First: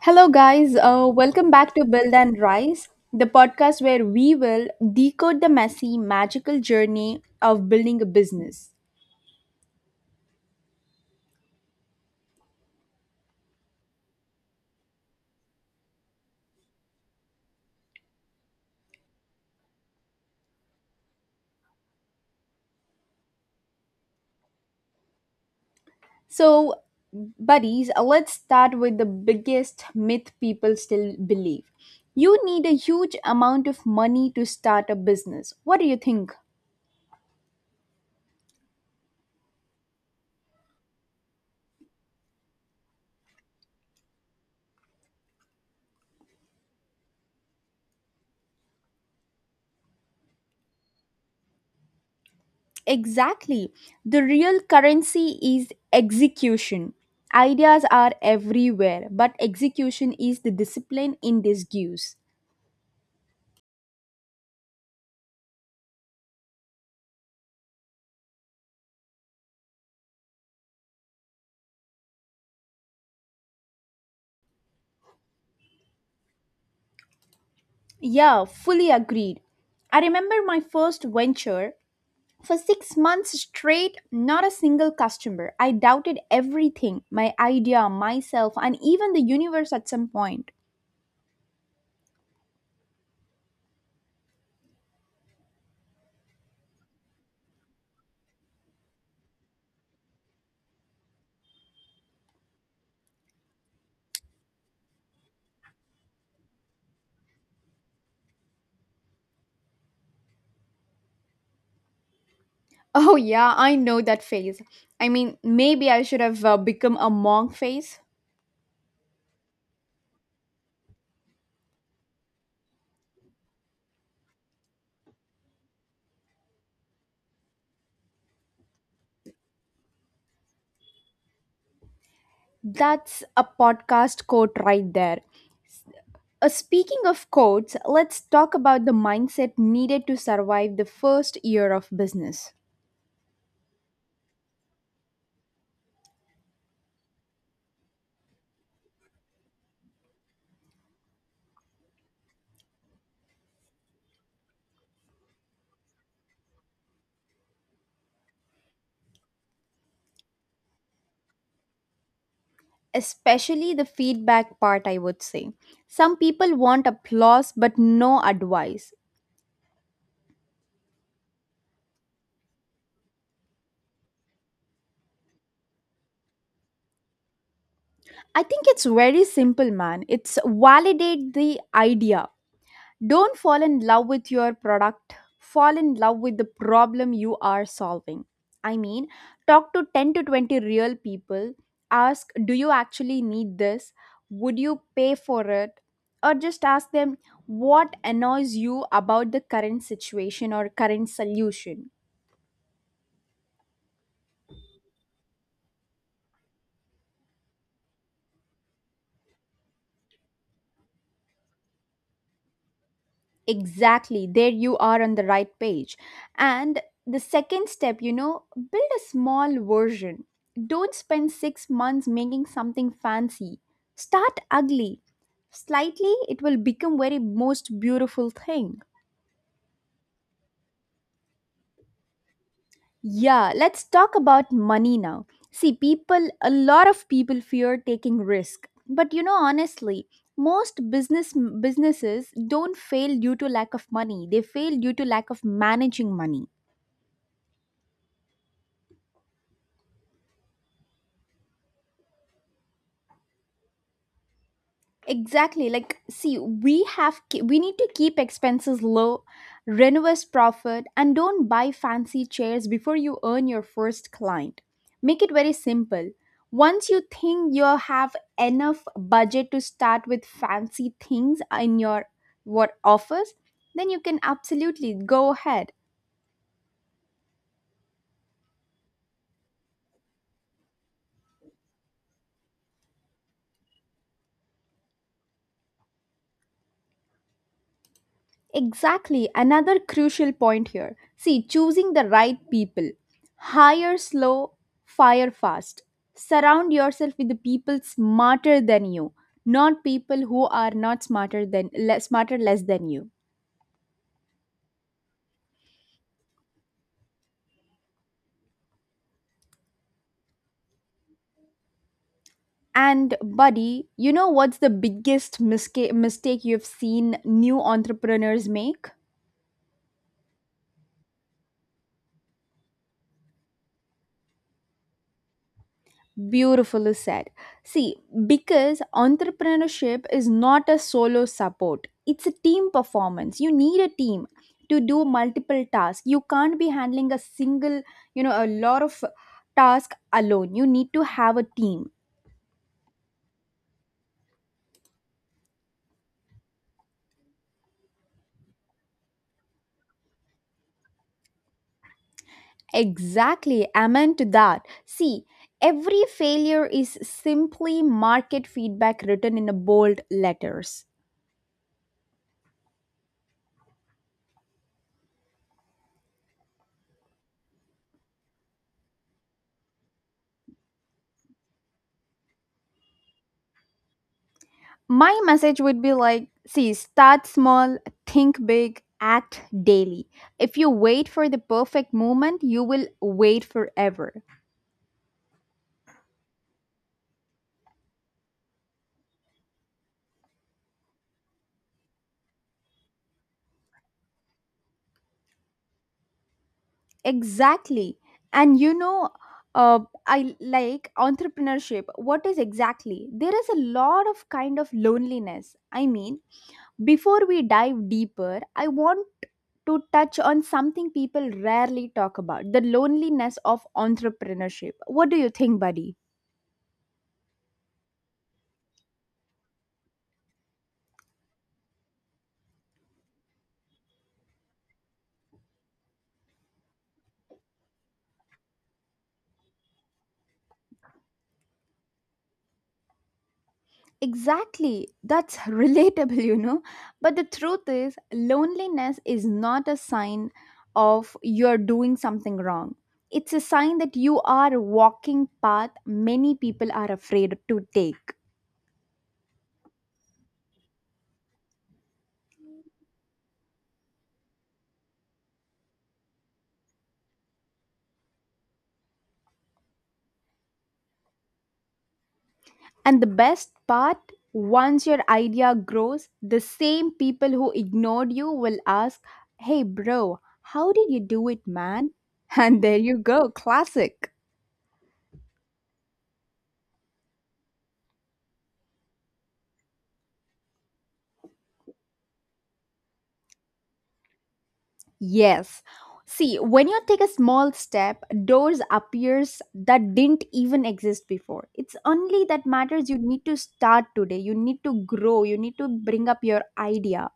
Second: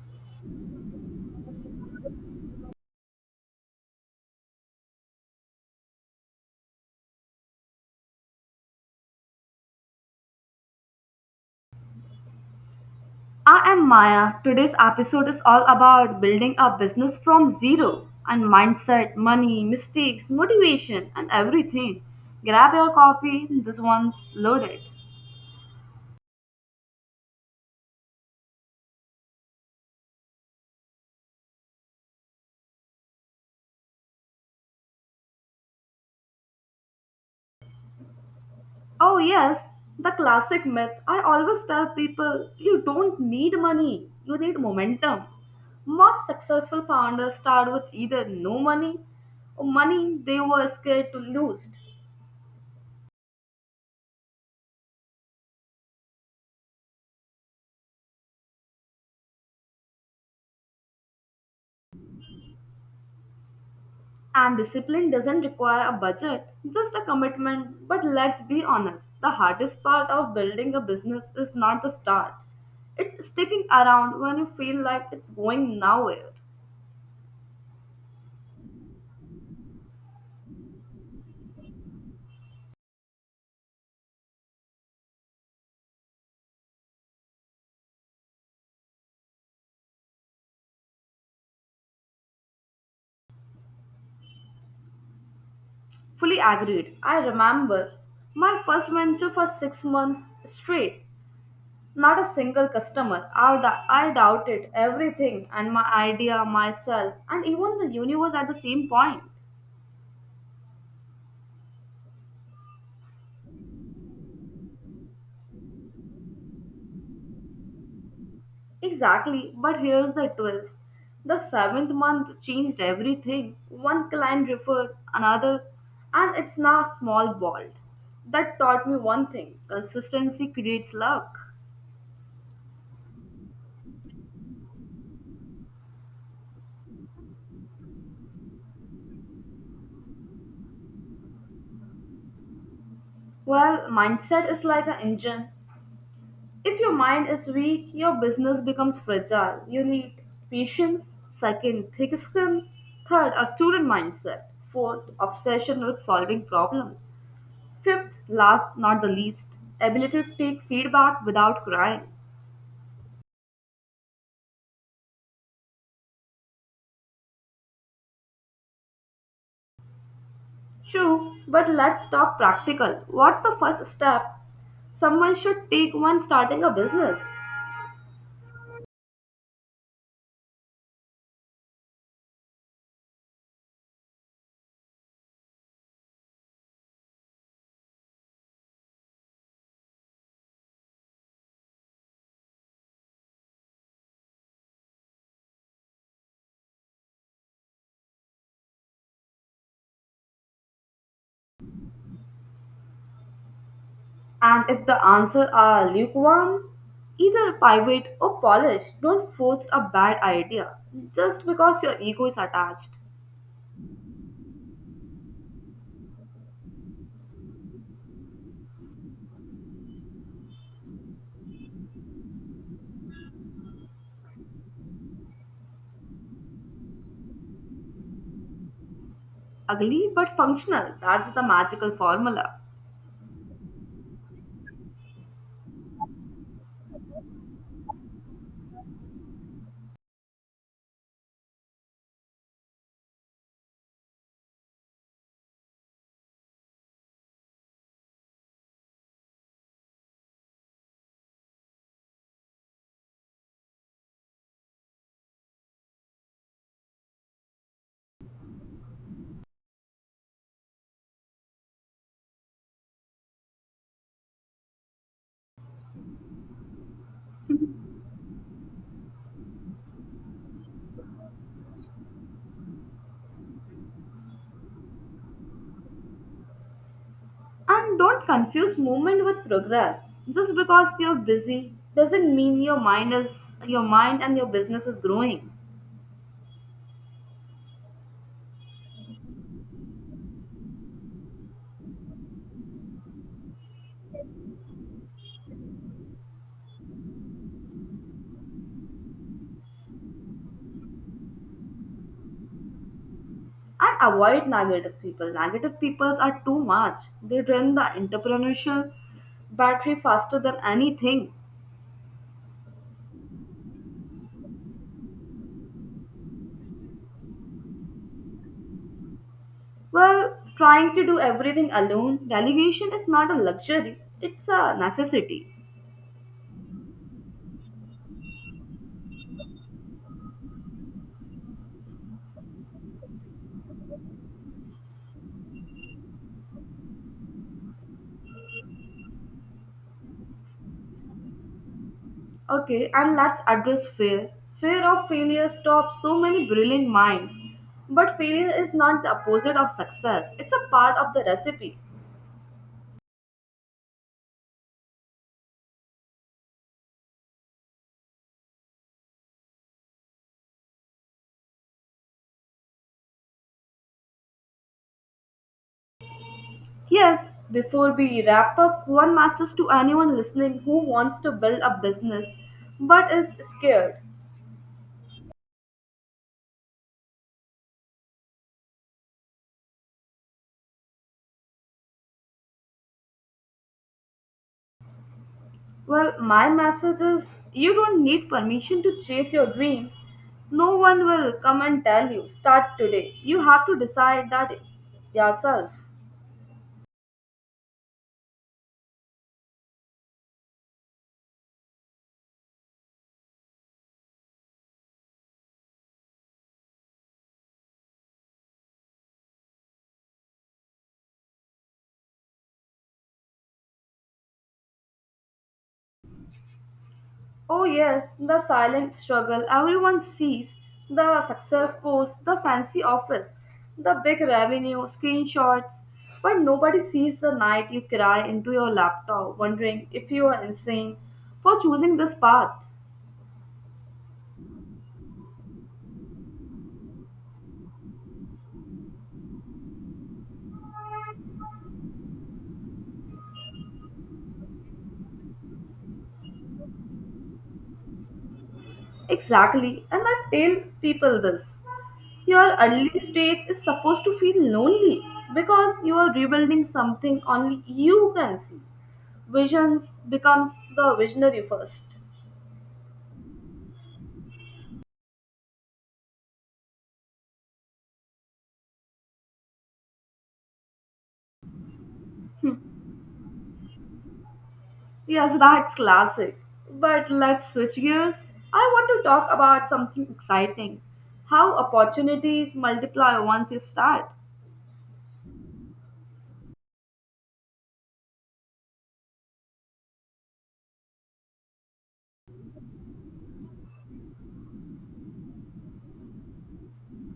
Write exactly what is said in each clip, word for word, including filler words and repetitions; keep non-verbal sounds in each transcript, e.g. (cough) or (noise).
Hello, guys. Uh, welcome back to Build and Rise, the podcast where we will decode the messy, magical journey of building a business. I am Maya. Today's episode is all about building a business from zero and mindset, money, mistakes, motivation, and everything. Grab your coffee, this one's loaded. So, buddies, uh, let's start with the biggest myth people still believe. You need a huge amount of money to start a business. What do you think? Oh, yes, the classic myth. I always tell people you don't need money, you need momentum. Most successful founders start with either no money or money they were scared to lose. Exactly. The real currency is execution. Ideas are everywhere, but execution is the discipline in disguise. And discipline doesn't require a budget, just a commitment. But let's be honest, the hardest part of building a business is not the start. It's sticking around when you feel like it's going nowhere. Yeah, fully agreed. I remember my first venture. For six months straight, not a single customer. I doubted everything, my idea, myself, and even the universe at some point. Fully agreed. I remember my first venture for six months straight. Not a single customer. I, dou- I doubted everything and my idea, myself, and even the universe at the same point. Oh, yeah, I know that phase. I mean, maybe I should have uh, become a monk phase. Exactly, but here's the twist. The seventh month changed everything. One client referred another, and it's now small bald. That taught me one thing consistency creates luck. That's a podcast quote right there. Uh, speaking of quotes, let's talk about the mindset needed to survive the first year of business. Well, mindset is like an engine. If your mind is weak, your business becomes fragile. You need patience, second, thick skin, third, a student mindset, fourth, obsession with solving problems, fifth, last not the least, ability to take feedback without crying. Especially the feedback part, I would say. Some people want applause but no advice. True, but let's talk practical. What's the first step someone should take when starting a business? I think it's very simple, man. It's validate the idea. Don't fall in love with your product, fall in love with the problem you are solving. I mean, talk to ten to twenty real people, ask, do you actually need this? Would you pay for it? Or just ask them, what annoys you about the current situation or current solution? And if the answer are lukewarm, either pivot or polish. Don't force a bad idea just because your ego is attached. Exactly. There you are on the right page. And the second step, you know, build a small version. Don't spend six months making something fancy. Start ugly. Slightly, it will become very most beautiful thing. Ugly but functional. That's the magical formula. Yeah, let's talk about money now. See, people, a lot of people fear taking risk. But you know, honestly, most business businesses don't fail due to lack of money. They fail due to lack of managing money. Exactly, like see, we have ke- we need to keep expenses low, renovate profit, and don't buy fancy chairs before you earn your first client. Make it very simple. Once you think you have enough budget to start with fancy things in your, what, office, then you can absolutely go ahead. And don't confuse movement with progress. Just because you're busy doesn't mean your mind is your mind and your business is growing. Exactly, another crucial point here. See, choosing the right people. Hire slow, fire fast. Surround yourself with the people smarter than you, not people who are not smarter than less smarter less than you. And avoid negative people. Negative people are too much. They drain the entrepreneurial battery faster than anything. And buddy, you know what's the biggest misca- mistake you've seen new entrepreneurs make? Well, trying to do everything alone, delegation is not a luxury, it's a necessity. Beautifully said. See, because entrepreneurship is not a solo support, it's a team performance. You need a team to do multiple tasks. You can't be handling a single, you know, a lot of task alone. You need to have a team. Okay, and let's address fear. Fear of failure stops so many brilliant minds. But failure is not the opposite of success, it's a part of the recipe. Exactly. Amen to that. See, every failure is simply market feedback written in a bold letters. Yes, before we wrap up, one message to anyone listening who wants to build a business but is scared. My message would be like, see, start small, think big, act daily. If you wait for the perfect moment, you will wait forever. Well, my message is you don't need permission to chase your dreams. No one will come and tell you, start today. You have to decide that yourself. Exactly. And you know, uh, I like entrepreneurship. What is exactly, there is a lot of kind of loneliness. I mean, before we dive deeper, I want to touch on something people rarely talk about, the loneliness of entrepreneurship. What do you think, buddy? Oh, yes, the silent struggle everyone sees, the success post, the fancy office, the big revenue, screenshots, but nobody sees the night you cry into your laptop wondering if you are insane for choosing this path. Exactly. That's (laughs) relatable, you know. But the truth is, loneliness is not a sign of you're doing something wrong. It's a sign that you are a walking path many people are afraid to take. Exactly, and I tell people this. Your early stage is supposed to feel lonely because you are rebuilding something only you can see. Visions becomes the visionary first. And the best part, once your idea grows, the same people who ignored you will ask, "Hey bro, how did you do it, man?" (laughs) And there you go, classic. Yes, that's classic. But let's switch gears. I want to talk about something exciting. How opportunities multiply once you start. Yes. See, when you take a small step, doors appears that didn't even exist before. It's only that matters, you need to start today. You need to grow. You need to bring up your idea.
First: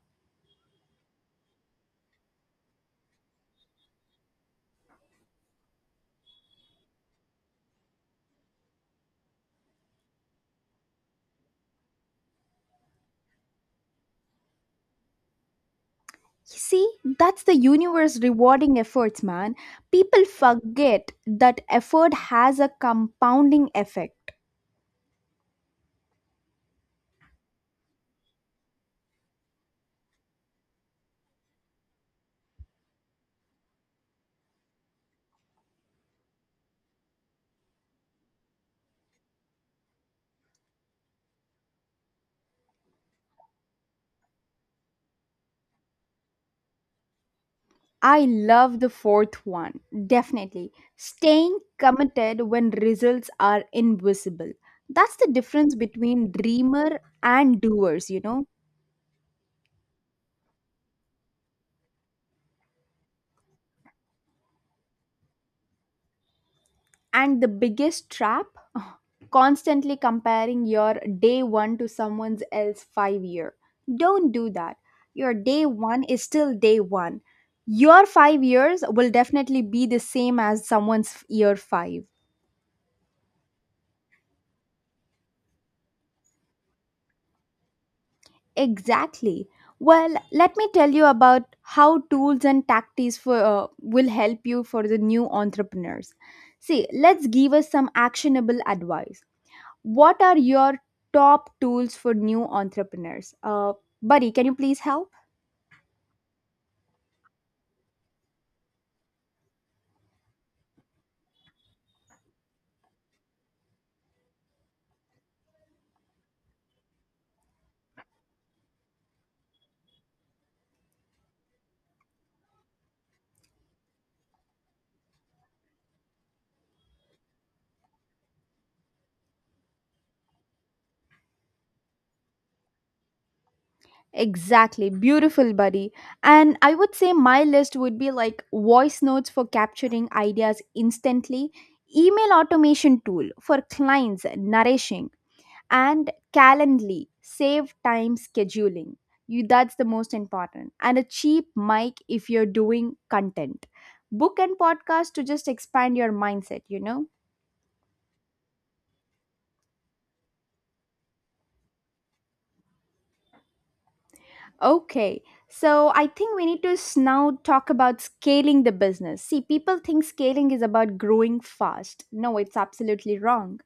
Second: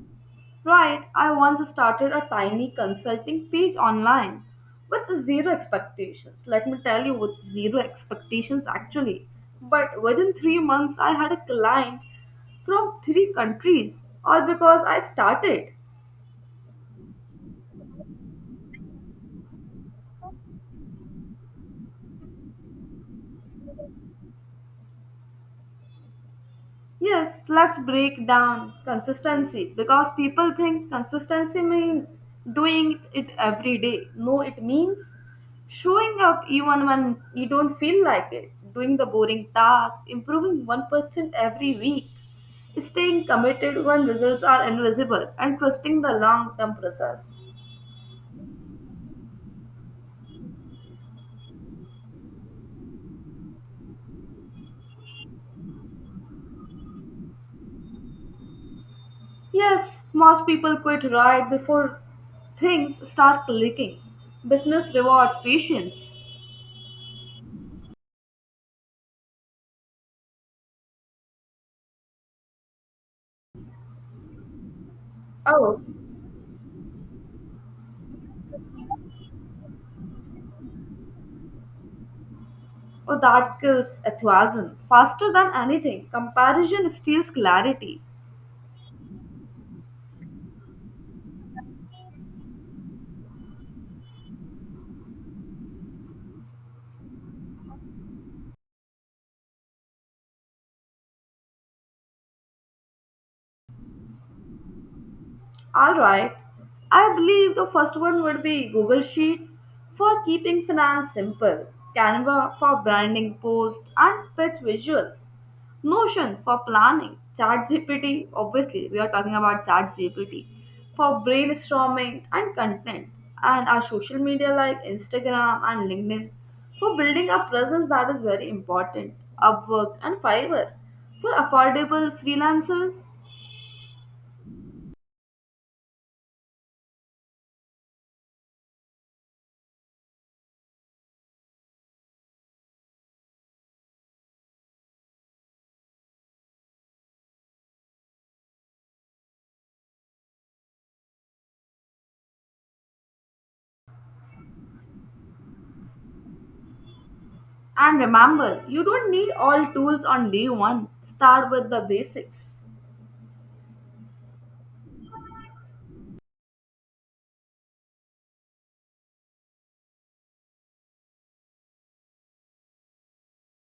Right, I once started a tiny consulting page online with zero expectations. Let me tell you, with zero expectations actually. But within three months, I had a client from three countries, all because I started. You see, that's the universe rewarding efforts, man. People forget that effort has a compounding effect. Yes, let's break down consistency because people think consistency means doing it every day. No, it means showing up even when you don't feel like it, doing the boring task, improving one percent every week, staying committed when results are invisible, and trusting the long term process. I love the fourth one, definitely. Staying committed when results are invisible. That's the difference between dreamer and doers, you know. Yes, most people quit right before things start clicking. Business rewards patience. And the biggest trap (sighs) constantly comparing your day one to someone else five year. Don't do that. Your day Oh. one is still day one. Your five years will definitely be the same as someone's year five. Oh, that kills enthusiasm faster than anything. Comparison steals clarity. Exactly. Well, let me tell you about how tools and tactics for uh, will help you for the new entrepreneurs. See, let's give us some actionable advice. What are your top tools for new entrepreneurs? Uh, buddy, can you please help? All right. I believe the first one would be Google Sheets for keeping finance simple, Canva for branding posts and pitch visuals, Notion for planning, ChatGPT, obviously, we are talking about ChatGPT, for brainstorming and content, and our social media like Instagram and LinkedIn for building a presence that is very important, Upwork and Fiverr for affordable freelancers. Exactly. Beautiful, buddy. And I would say my list would be like voice notes for capturing ideas instantly, email automation tool for clients nourishing, and calendly save time scheduling you. That's the most important. And a cheap mic if you're doing content, book and podcast to just expand your mindset, you know. And remember, you don't need all tools on day one. Start with the basics. Okay, so I think we need to s- now talk about scaling the business. See, people think scaling is about growing fast. No, it's absolutely wrong.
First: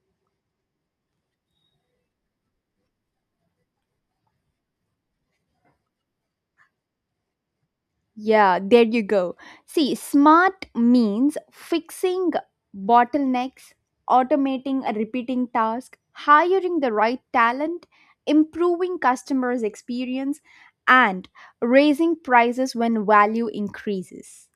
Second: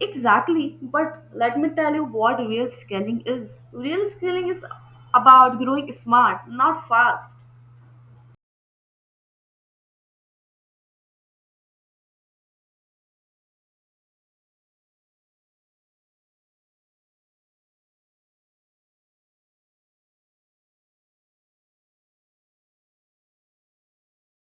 Exactly, but let me tell you what real scaling is. Real scaling is about growing smart, not fast. Yeah, there you go. See, smart means fixing bottlenecks, automating a repeating task, hiring the right talent, improving customers' experience, and raising prices when value increases.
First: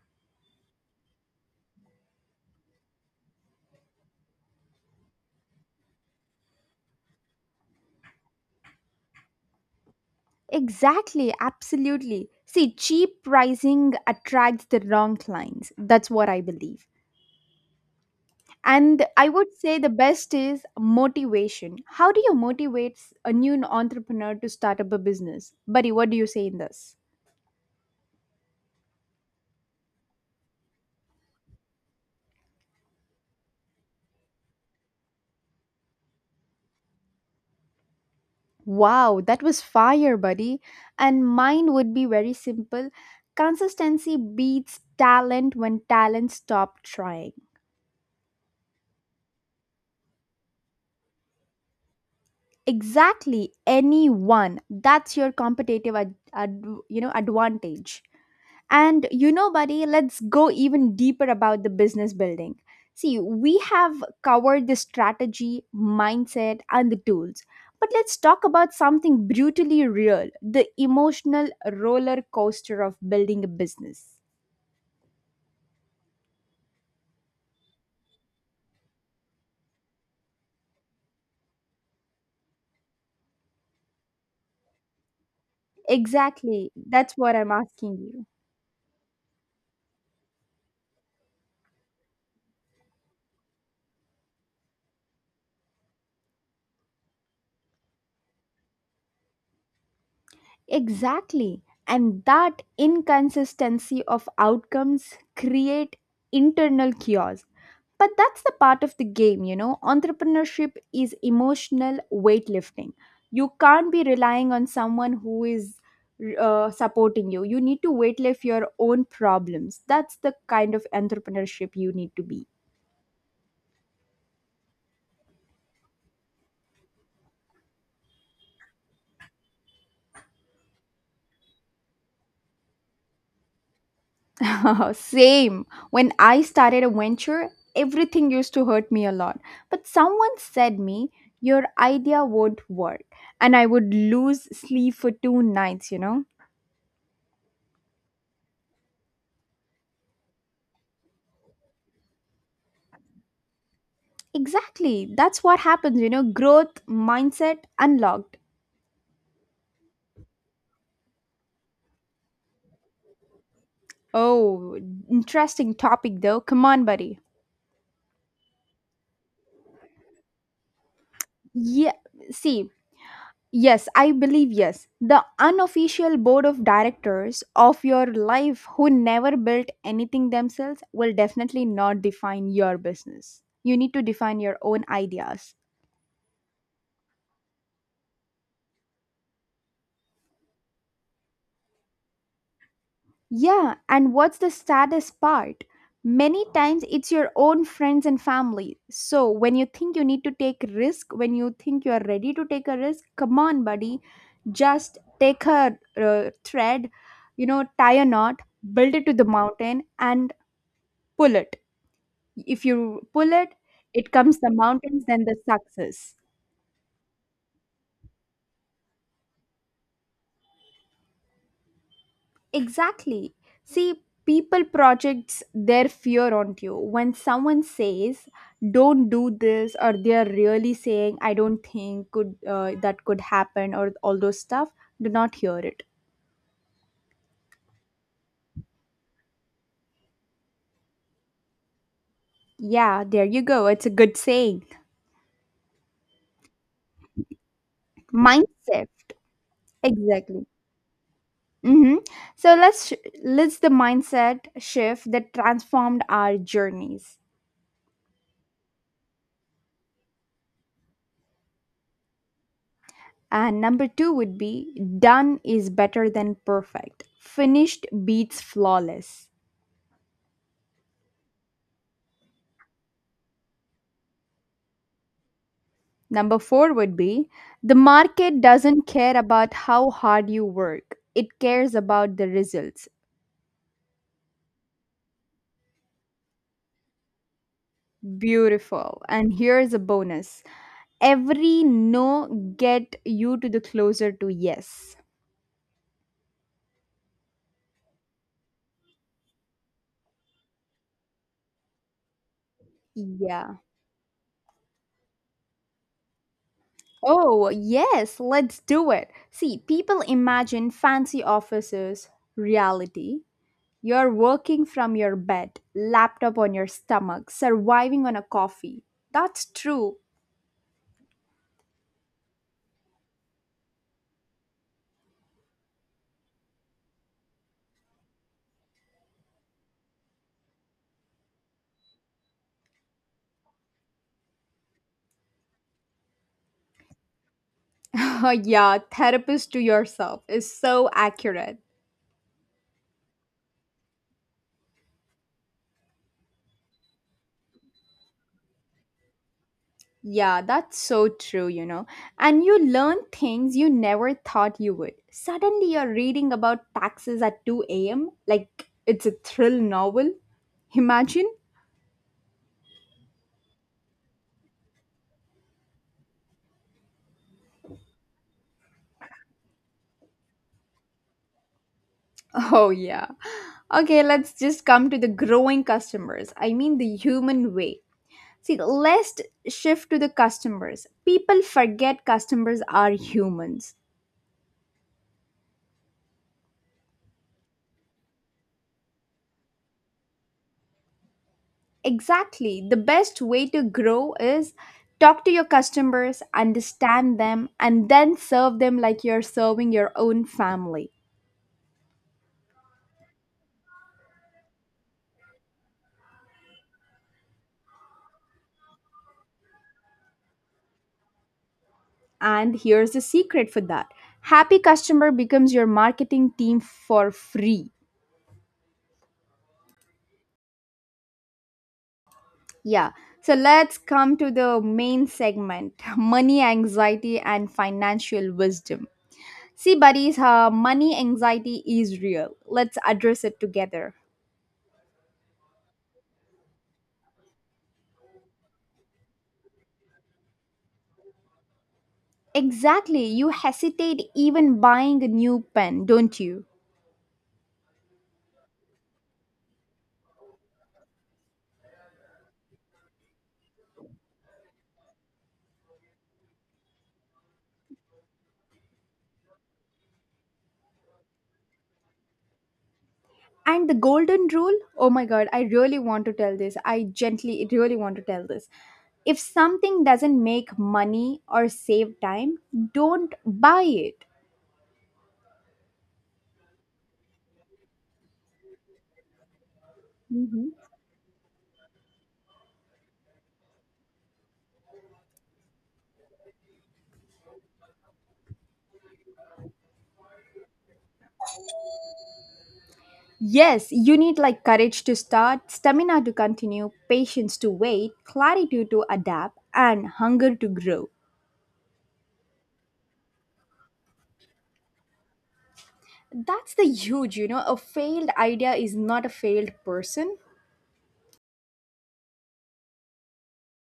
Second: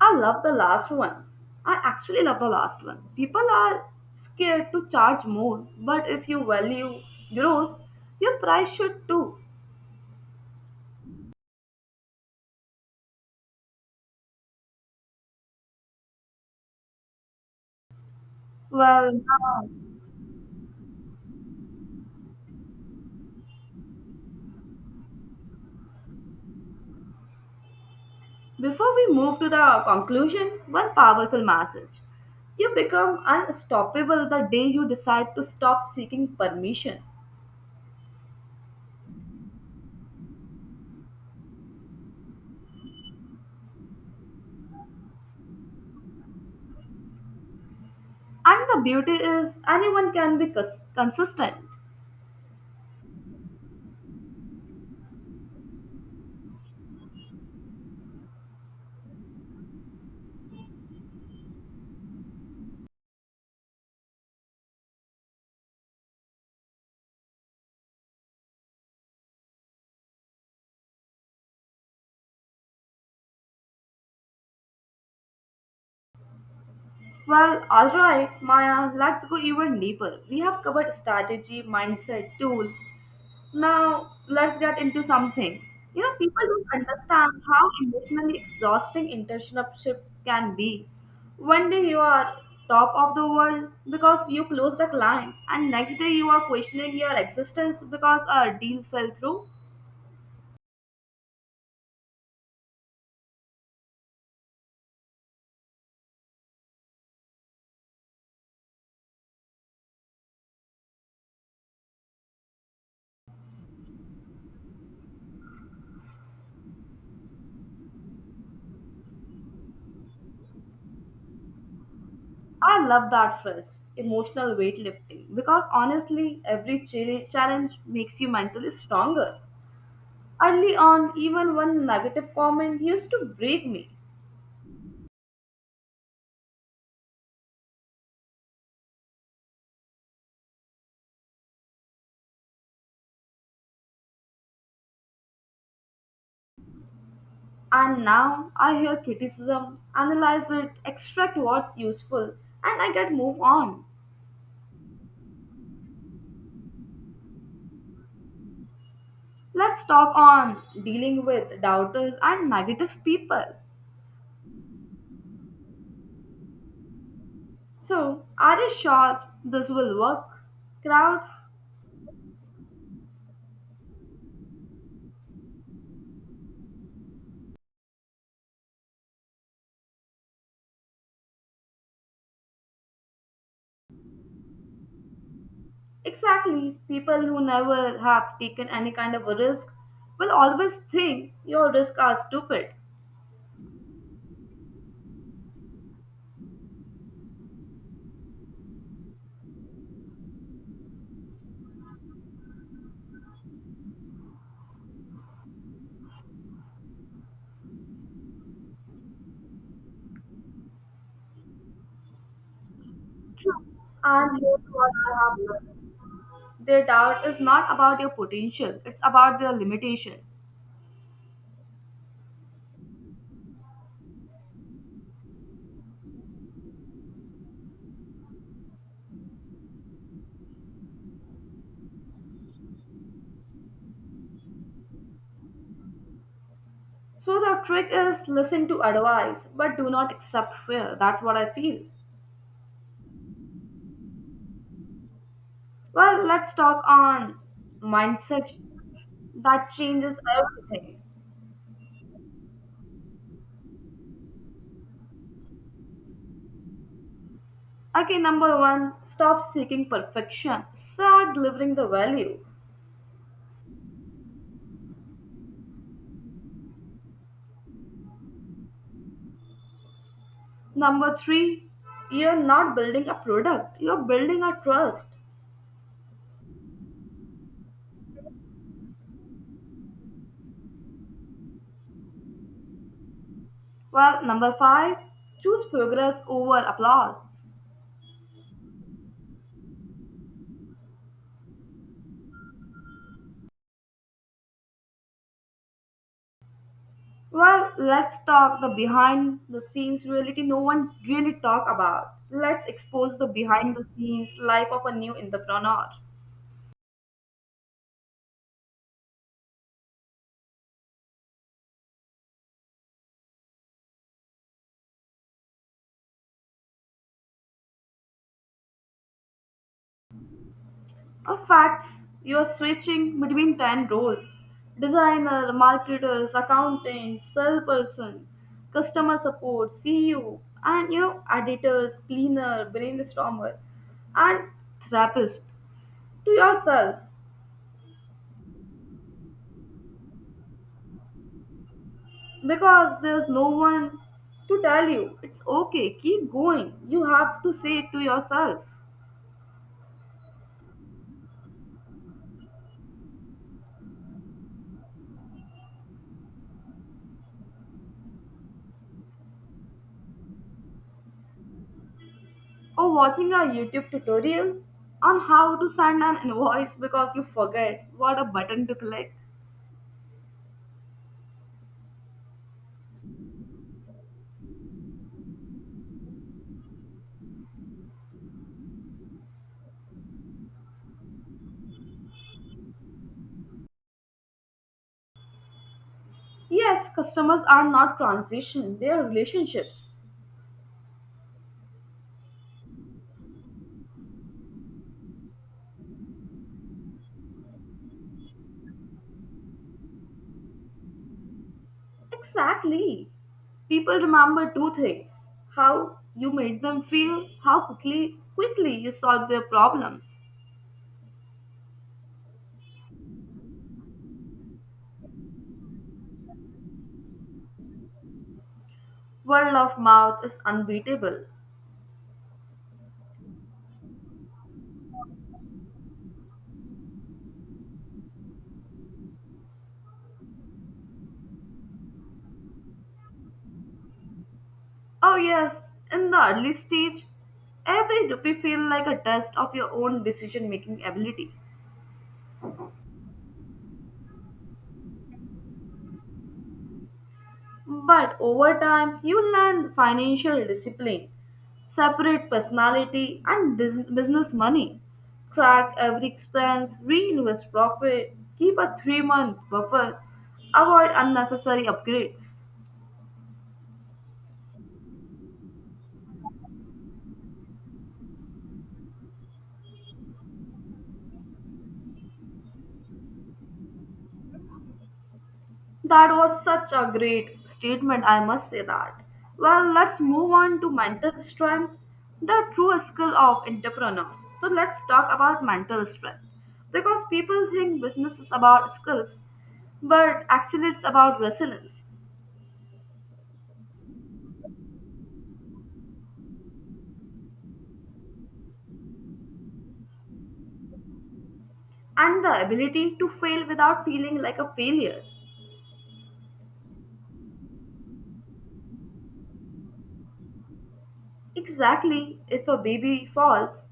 I love the last one. I actually love the last one. People are scared to charge more, but if you value growth, your price should too. Exactly, absolutely. See, cheap pricing attracts the wrong clients. That's what I believe. And Well, I would now say the best is motivation. How do you motivate a new entrepreneur to start up a business? Buddy, what do you say in this? before we move to the conclusion, one powerful message. You become unstoppable the day you decide to stop seeking permission. Wow, that was fire, buddy. And mine would be very simple. Consistency beats talent when talent stop trying. And the beauty is, anyone can be cons- consistent. Exactly, anyone. That's your competitive ad, ad, you know, advantage. And you know, buddy, let's go even deeper about the business building. See, we have covered the strategy, mindset, and the tools. But let's talk about something brutally real, the emotional roller coaster of building a business. Well, alright, Maya, let's go even deeper. We have covered strategy, mindset, tools. Now, let's get into something. You know, people Exactly. don't That's understand what I'm how asking you. emotionally exhausting internship can be. One day you are top of the world because you closed a client, and next day you are questioning your existence because a deal fell through. Exactly. And that inconsistency of outcomes create internal chaos. But that's the part of the game, you know. Entrepreneurship is emotional weightlifting. You can't be relying on someone who is uh, supporting you. You need to weightlift your own problems. That's the kind of entrepreneurship you need to be. I love that phrase, emotional weightlifting, because honestly, every ch- challenge makes you mentally stronger. Early on, even one negative comment used to break me. (laughs) Same. When I started a venture, everything used to hurt me a lot. But someone said me, your idea won't work. And I would lose sleep for two nights, you know. And now I hear criticism, analyze it, extract what's useful, and I get move on. Exactly. That's what happens, you know, growth mindset unlocked. Let's talk on dealing with doubters and negative people. Oh, interesting topic though. Come on, buddy. So, are you sure this will work? Crowd? Yeah, see, yes, I believe yes. The unofficial board of directors of your life who never built anything themselves will definitely not define your business. You need to define your own ideas. Exactly. People who never have taken any kind of a risk will always think your risks are stupid. Yeah, and what's the saddest part? Many times it's your own friends and family. So when you think you need to take risk, when you think you are ready to take a risk, come on, buddy, just take a uh, thread, you know, tie a knot, build it to the mountain, and pull it. If you pull it, True. it And comes the here's what mountains, I then the have learned. success. Their doubt is not about your potential, it's about their limitation. Exactly. See, people projects their fear onto you. When someone says, "Don't do this," or they are really saying, "I don't think could uh, that could happen," or all those stuff, do not hear it. So the trick is listen to advice, but do not accept fear. That's what I feel. Yeah, there you go. It's a good saying. Well, let's talk on mindset Mindset. that changes Exactly. everything. Mm-hmm. So let's sh- let's the mindset shift that transformed our journeys. Okay, number one, stop seeking perfection. Start delivering the value. And number two would be done is better than perfect. Finished beats flawless. Number three, you're not building a product, you're building a trust. Number four would be the market doesn't care about how hard you work, it cares about the results. Well, number five, choose progress over applause. Beautiful. And here's a bonus, every no get you to the closer to yes. Well, let's talk the behind the scenes reality no one really talk about. Let's expose the Yeah. behind the scenes life of a new entrepreneur. Oh, yes, let's do it. See, people imagine fancy offices, reality. You're working from your bed, laptop on your stomach, surviving on a coffee. That's true. Of facts, you are switching between ten roles. Designer, marketers, accountant, salesperson, customer support, C E O, and you know, editors, cleaner, brainstormer, and therapist to yourself. (laughs) Yeah, therapist to yourself is so accurate. Because there's no one to tell you it's okay, keep going, you have to say it to yourself. Yeah, that's so true, you know. And you learn things you never thought you would. Suddenly, you're reading about taxes at two a m like it's a thrill novel. Imagine? (laughs) Or watching a YouTube tutorial on how to send an invoice because you forget what a button to click. Oh, yeah. Okay, let's just come to the growing customers. I mean, the human way. See, let's shift to the customers. People forget customers are humans. Yes, customers are not transition, they are relationships. Exactly. The best way to grow is talk to your customers, understand them, and then serve them like you're serving your own family. Exactly, people remember two things: how you made them feel, how quickly quickly you solved their problems. And here's the secret for that, happy customer becomes your marketing team for free. Word of mouth is unbeatable. Yeah. So let's come to the main segment, (laughs) money, anxiety, and financial wisdom. See, buddies, uh, money anxiety is real. Let's address it together. Oh yes, in the early stage, every rupee feels like a test of your own decision-making ability. Exactly. You hesitate even buying a new pen, don't you? But over time, you learn financial discipline, separate personality and bus- business money, track every expense, reinvest profit, keep a three-month buffer, avoid unnecessary upgrades. And the golden rule? Oh my god, I really want to tell this. I gently really want to tell this. If something doesn't make money or save time, don't buy it. That was such a great statement, I must say that. Well, let's move Mhm. on to mental strength, the true skill of entrepreneurs. So, let's talk about mental strength. Because people think business is about skills, but actually, it's about resilience Yes, you need like courage to start, stamina to continue, patience to wait, clarity to adapt, and hunger to grow. and the ability to fail without feeling like a failure. That's the huge, you know, a failed idea is not a failed person. Exactly, if a baby falls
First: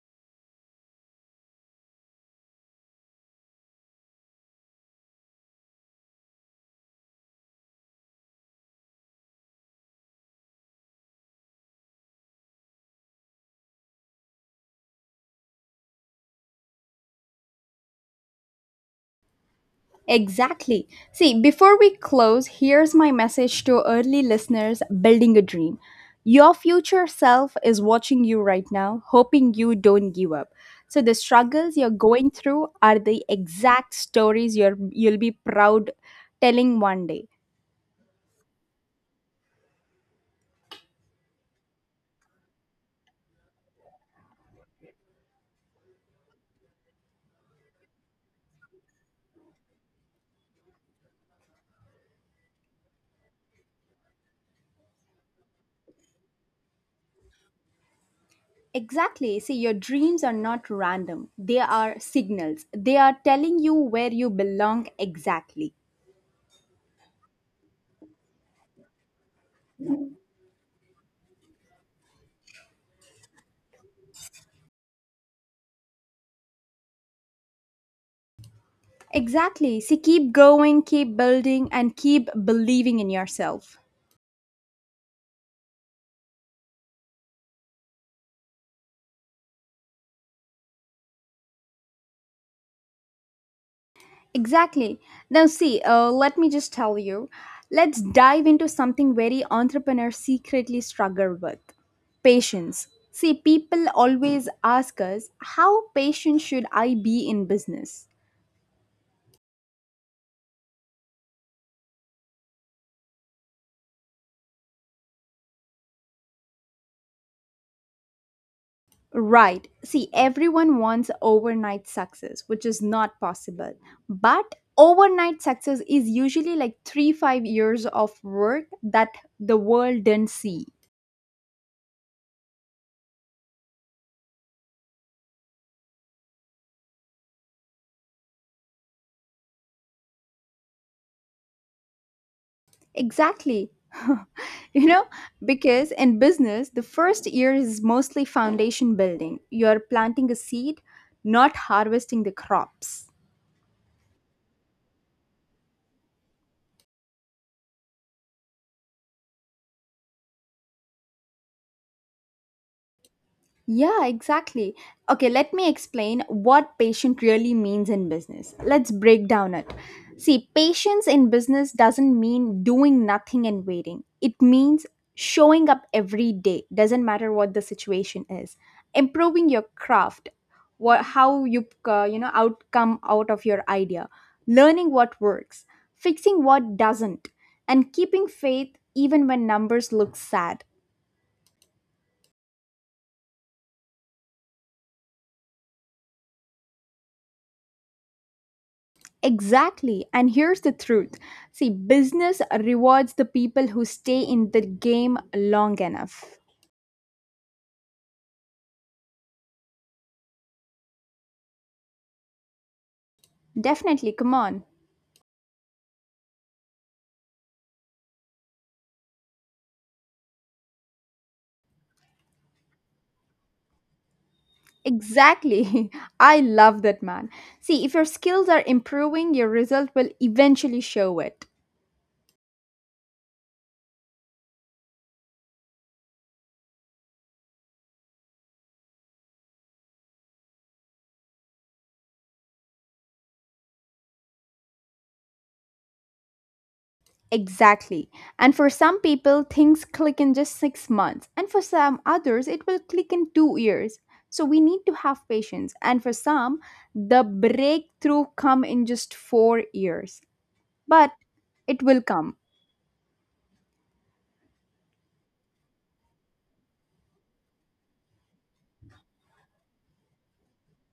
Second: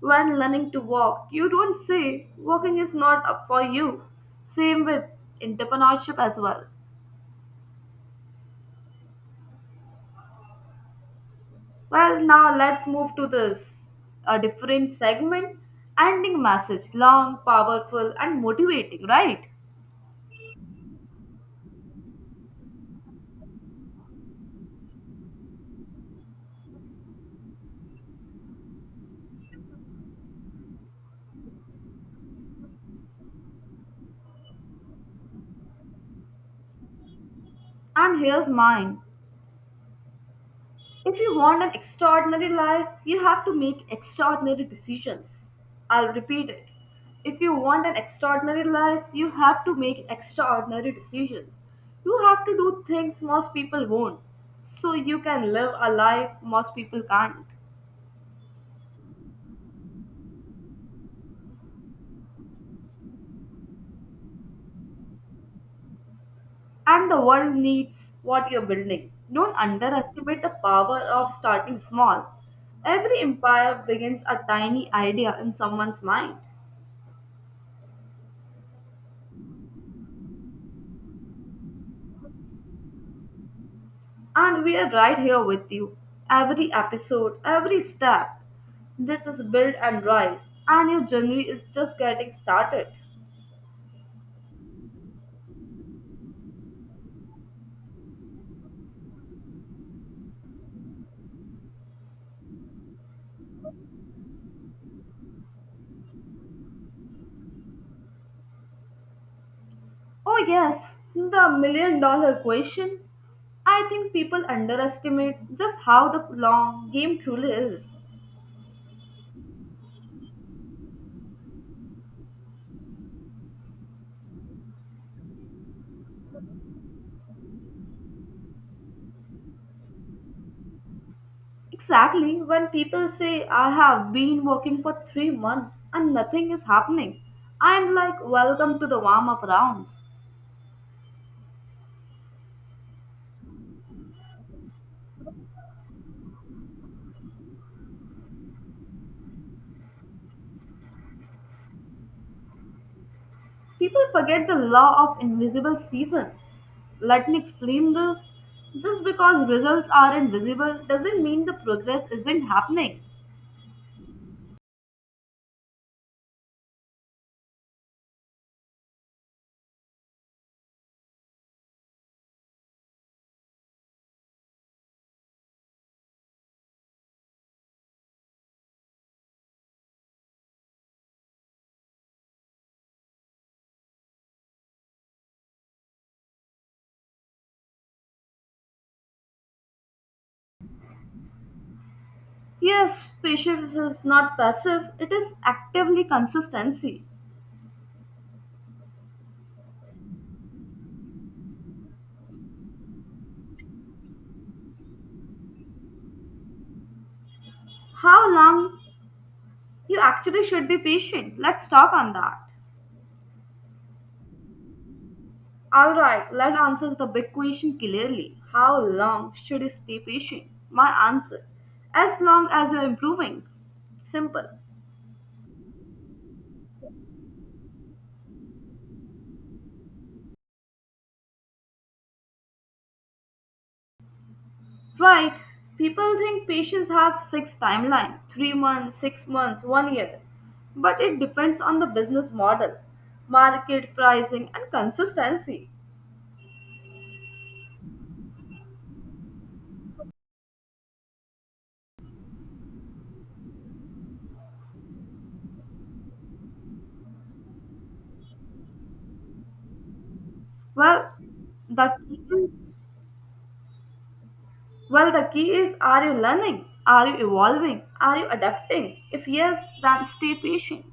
when learning to walk, you don't say walking is not up for you. Same with entrepreneurship as well. Well, now let's move to this, a different segment. Ending message long, powerful, and motivating, right? Exactly. See, before we close, here's my message to early listeners building a dream. Your future self is watching you right now, hoping you don't give up. So the struggles you're going through are the exact stories you're you'll be proud telling one day. And here's mine. If you want an extraordinary life, you have to make extraordinary decisions. I'll repeat it. If you want an extraordinary life, you have to make extraordinary decisions. You have to do things most people won't, so you can live a life most people can't. Exactly. See, your dreams are not random. They are signals. They are telling you where you belong exactly. And the world needs what you're building. Don't underestimate the power of starting small. Every empire begins a tiny idea in someone's mind, Exactly. See, keep going, keep building, and keep believing in yourself. and we are right here with you. Every episode, every step, this is Build and Rise, and your journey is just getting started. Exactly. Now, see, uh, let me just tell you. Let's dive into something very entrepreneurs secretly struggle with patience. See, people always ask us, how patient should I be in business? Oh, yes, the million dollar question. I think people underestimate just how the long game truly is. Right. See, everyone wants overnight success, which is not possible. But overnight success is usually like three, five years of work that the world didn't see. Exactly, when people say, I have been working for three months and nothing is happening, I'm like, welcome to the warm up round. Exactly. (laughs) you know, because in business, the first year is mostly foundation building. You're planting a seed, not harvesting the crops. People forget the law of invisible season. Let me explain this. Just because results are invisible doesn't mean the progress isn't happening. Yeah, exactly. Okay, let me explain what patient really means in business. Let's break down it. See, patience in business doesn't mean doing nothing and waiting. It means showing up every day, doesn't matter what the situation is. Improving your craft, what how you uh, you know outcome out of your idea, learning what works, fixing what doesn't, and keeping faith even when numbers look sad. Yes, patience is not passive, it is actively consistency. Exactly. And here's the truth. See, business rewards the people who stay in the game long enough. How long you actually should be patient? Let's talk on that. Definitely, come on. Alright, let let's answer the big question clearly. How long should you stay patient? My answer. As long as you're improving. Simple. Exactly. (laughs) I love that, man. See, if your skills are improving, your result will eventually show it. Right. People think patience has fixed timeline. three months, six months, one year. But it depends on the business model, market pricing and consistency. Exactly. And for some people, things click in just six months. And for some others, it will click in two years. So we need to have patience. And for some, the breakthrough come in just four years. Well, But it the will key come, is, well the key is, are you learning? Are you evolving? Are you adapting? If yes, then stay patient.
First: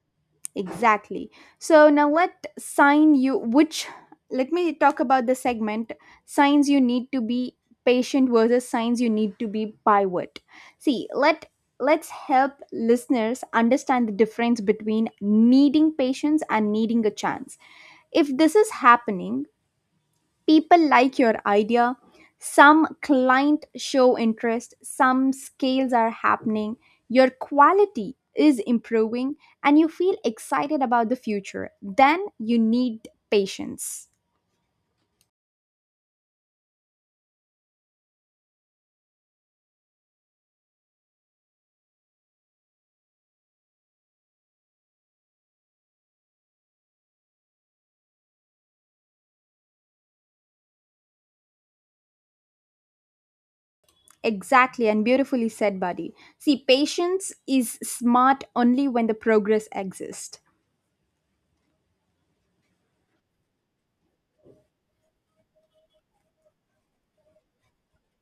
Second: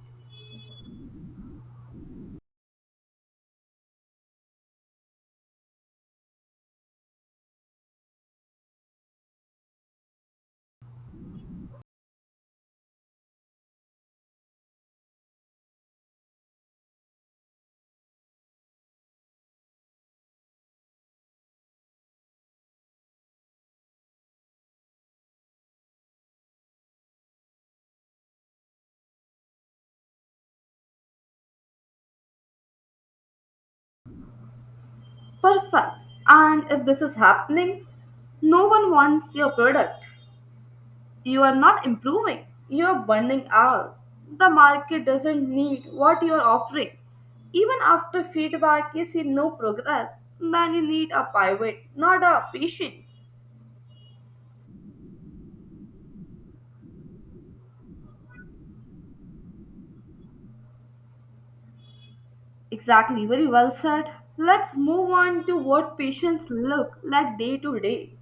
exactly. So now let sign you which, let me talk about the segment, signs you need to be patient versus signs you need to be pivot. See let Let's help listeners understand the difference between needing patience and needing a chance. If this is happening, people like your idea. Some client show interest, some scales are happening, your quality is improving, and you feel excited about the future. Then you need patience. Perfect. And if this is happening, no one wants your product. You are not improving, you are burning out. The market doesn't need what you are offering. Even after feedback, you see no progress, then you need a pivot, not a patience. Exactly, and beautifully said, buddy. See, patience is smart only when the progress exists. Exactly, very well said. Let's move on to what patients look like day to day.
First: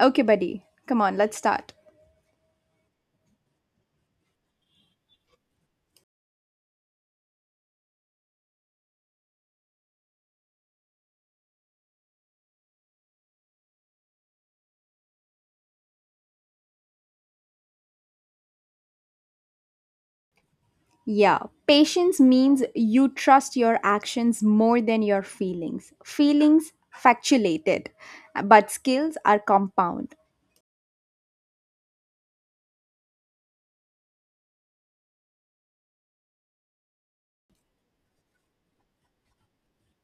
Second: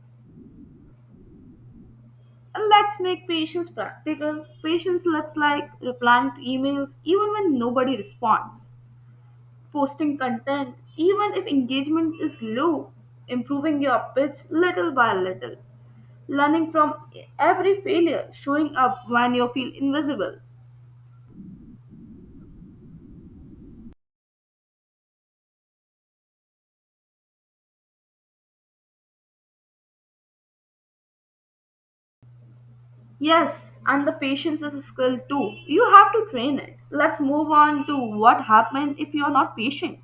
Okay, buddy, come on, let's start. And let's make patients practical. Patients looks like replying to emails even when nobody responds. Posting content, even if engagement is low, improving your pitch little by little, learning from every failure, showing up when you feel invisible. Yeah, patience means you trust your actions more than your feelings. Feelings factulated, but skills are compound. Yes, and the patience is a skill too. You have to train it. Let's move on to what happens if you are not patient.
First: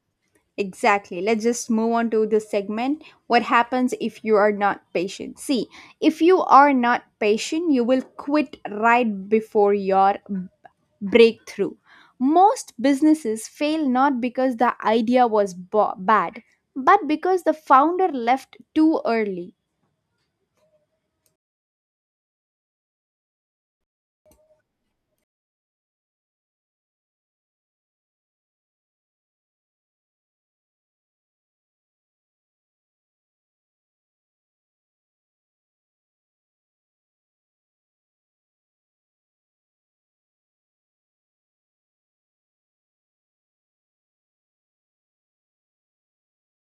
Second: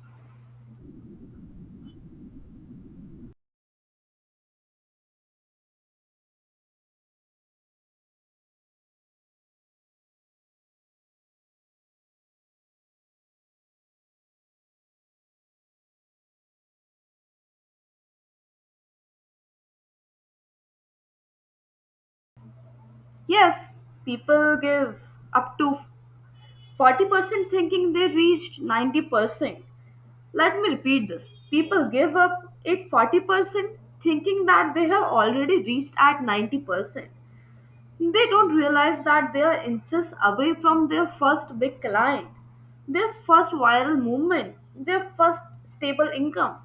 Exactly. Let's just move on to this segment. What happens if you are not patient? See, if you are not patient, you will quit right before your breakthrough. Most businesses fail not because the idea was bo- bad, but because the founder left too early. Yes, people give up to forty percent thinking they reached ninety percent. Let me repeat this. People give up at forty percent thinking that they have already reached at ninety percent. They don't realize that they are inches away from their first big client, their first viral movement, their first stable income.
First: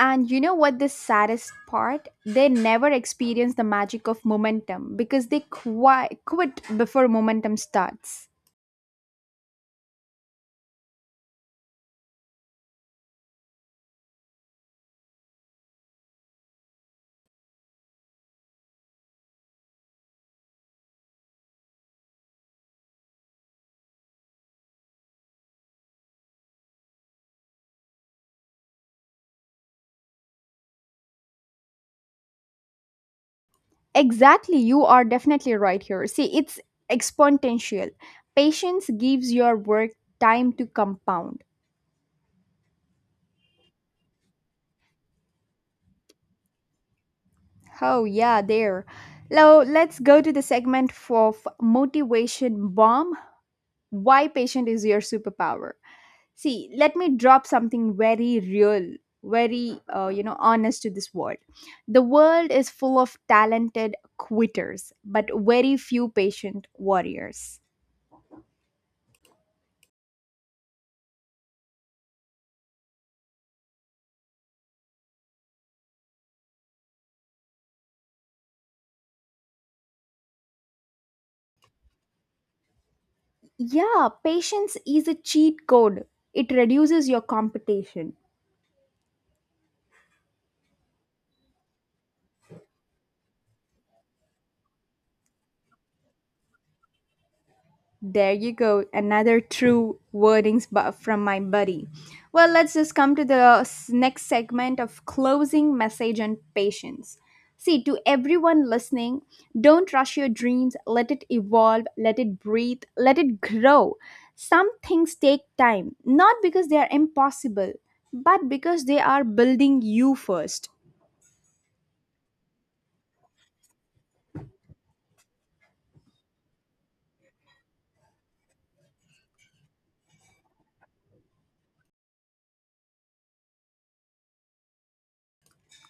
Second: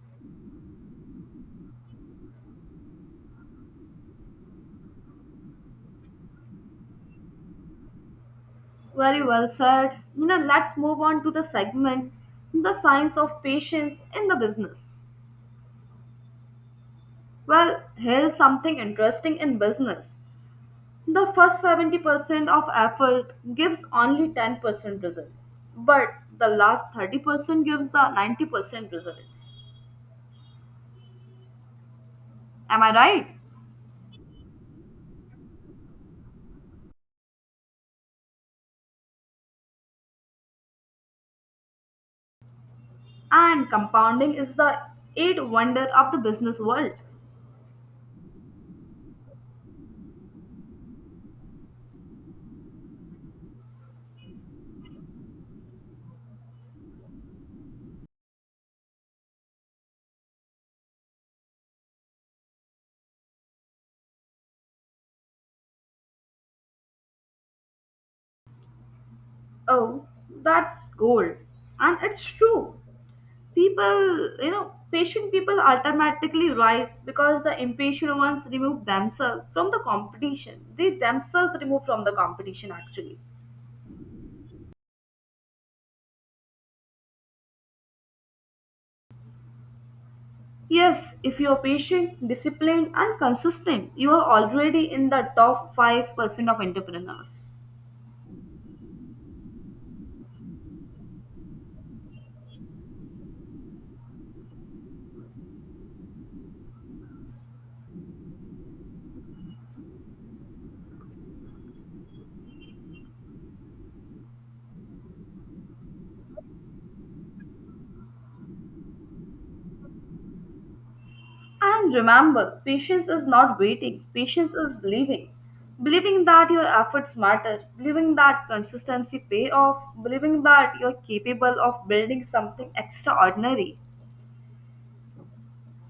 And you know what the saddest part? They never experience the magic of momentum because they qui- quit before momentum starts. Very well said. You know, let's move on to the segment, the science of patience in the business. Well, here is something interesting in business. The first seventy percent of effort gives only ten percent result, but the last thirty percent gives the ninety percent results, am I right? Exactly, you are definitely right here. See, it's exponential. Patience gives your work time to compound. And compounding is the eight wonder of the business world. Oh, yeah, there. Now, let's go to the segment for motivation bomb. Why patient is your superpower? See, let me drop something very real, very uh, you know honest to this world. The world is full of talented quitters but very few patient warriors. Oh, that's gold. And it's true. People, you know, patient people automatically rise because the impatient ones remove themselves from the competition, they themselves remove from the competition actually. Yeah, patience is a cheat code. It reduces your competition. Yes, if you're patient, disciplined, and consistent, you are already in the top five percent of entrepreneurs. There you go, another true wordings bu- from my buddy. Well, let's just come to the s- next segment of closing message and patience. See, to everyone listening, don't rush your dreams. Let it evolve, let it breathe, let it grow. Some things take time, not because they are impossible, but because they are building you first. And remember, patience is not waiting, patience is believing. Believing that your efforts matter, believing that consistency pay off, believing that you're capable of building something extraordinary.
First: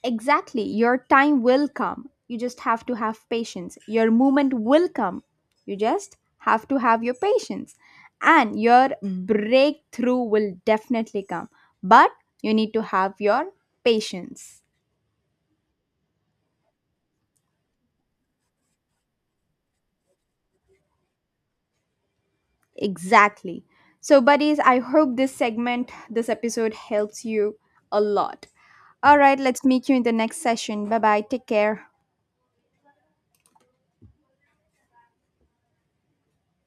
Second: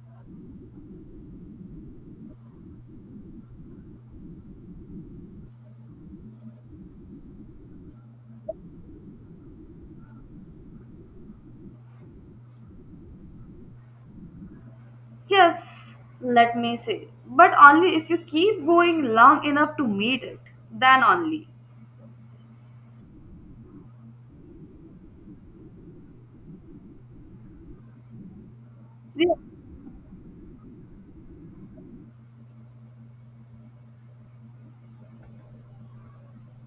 Exactly. Your time will come. You just have to have patience. Your moment will come. You just have to have your patience. And your breakthrough will definitely come. But you need to have your patience. Yes, let me say, but only if you keep going long enough to meet it, then only. Exactly. So, buddies, I hope this segment, this episode helps you a lot. All Yeah. right, let's meet you in the next session. Bye bye. Take care.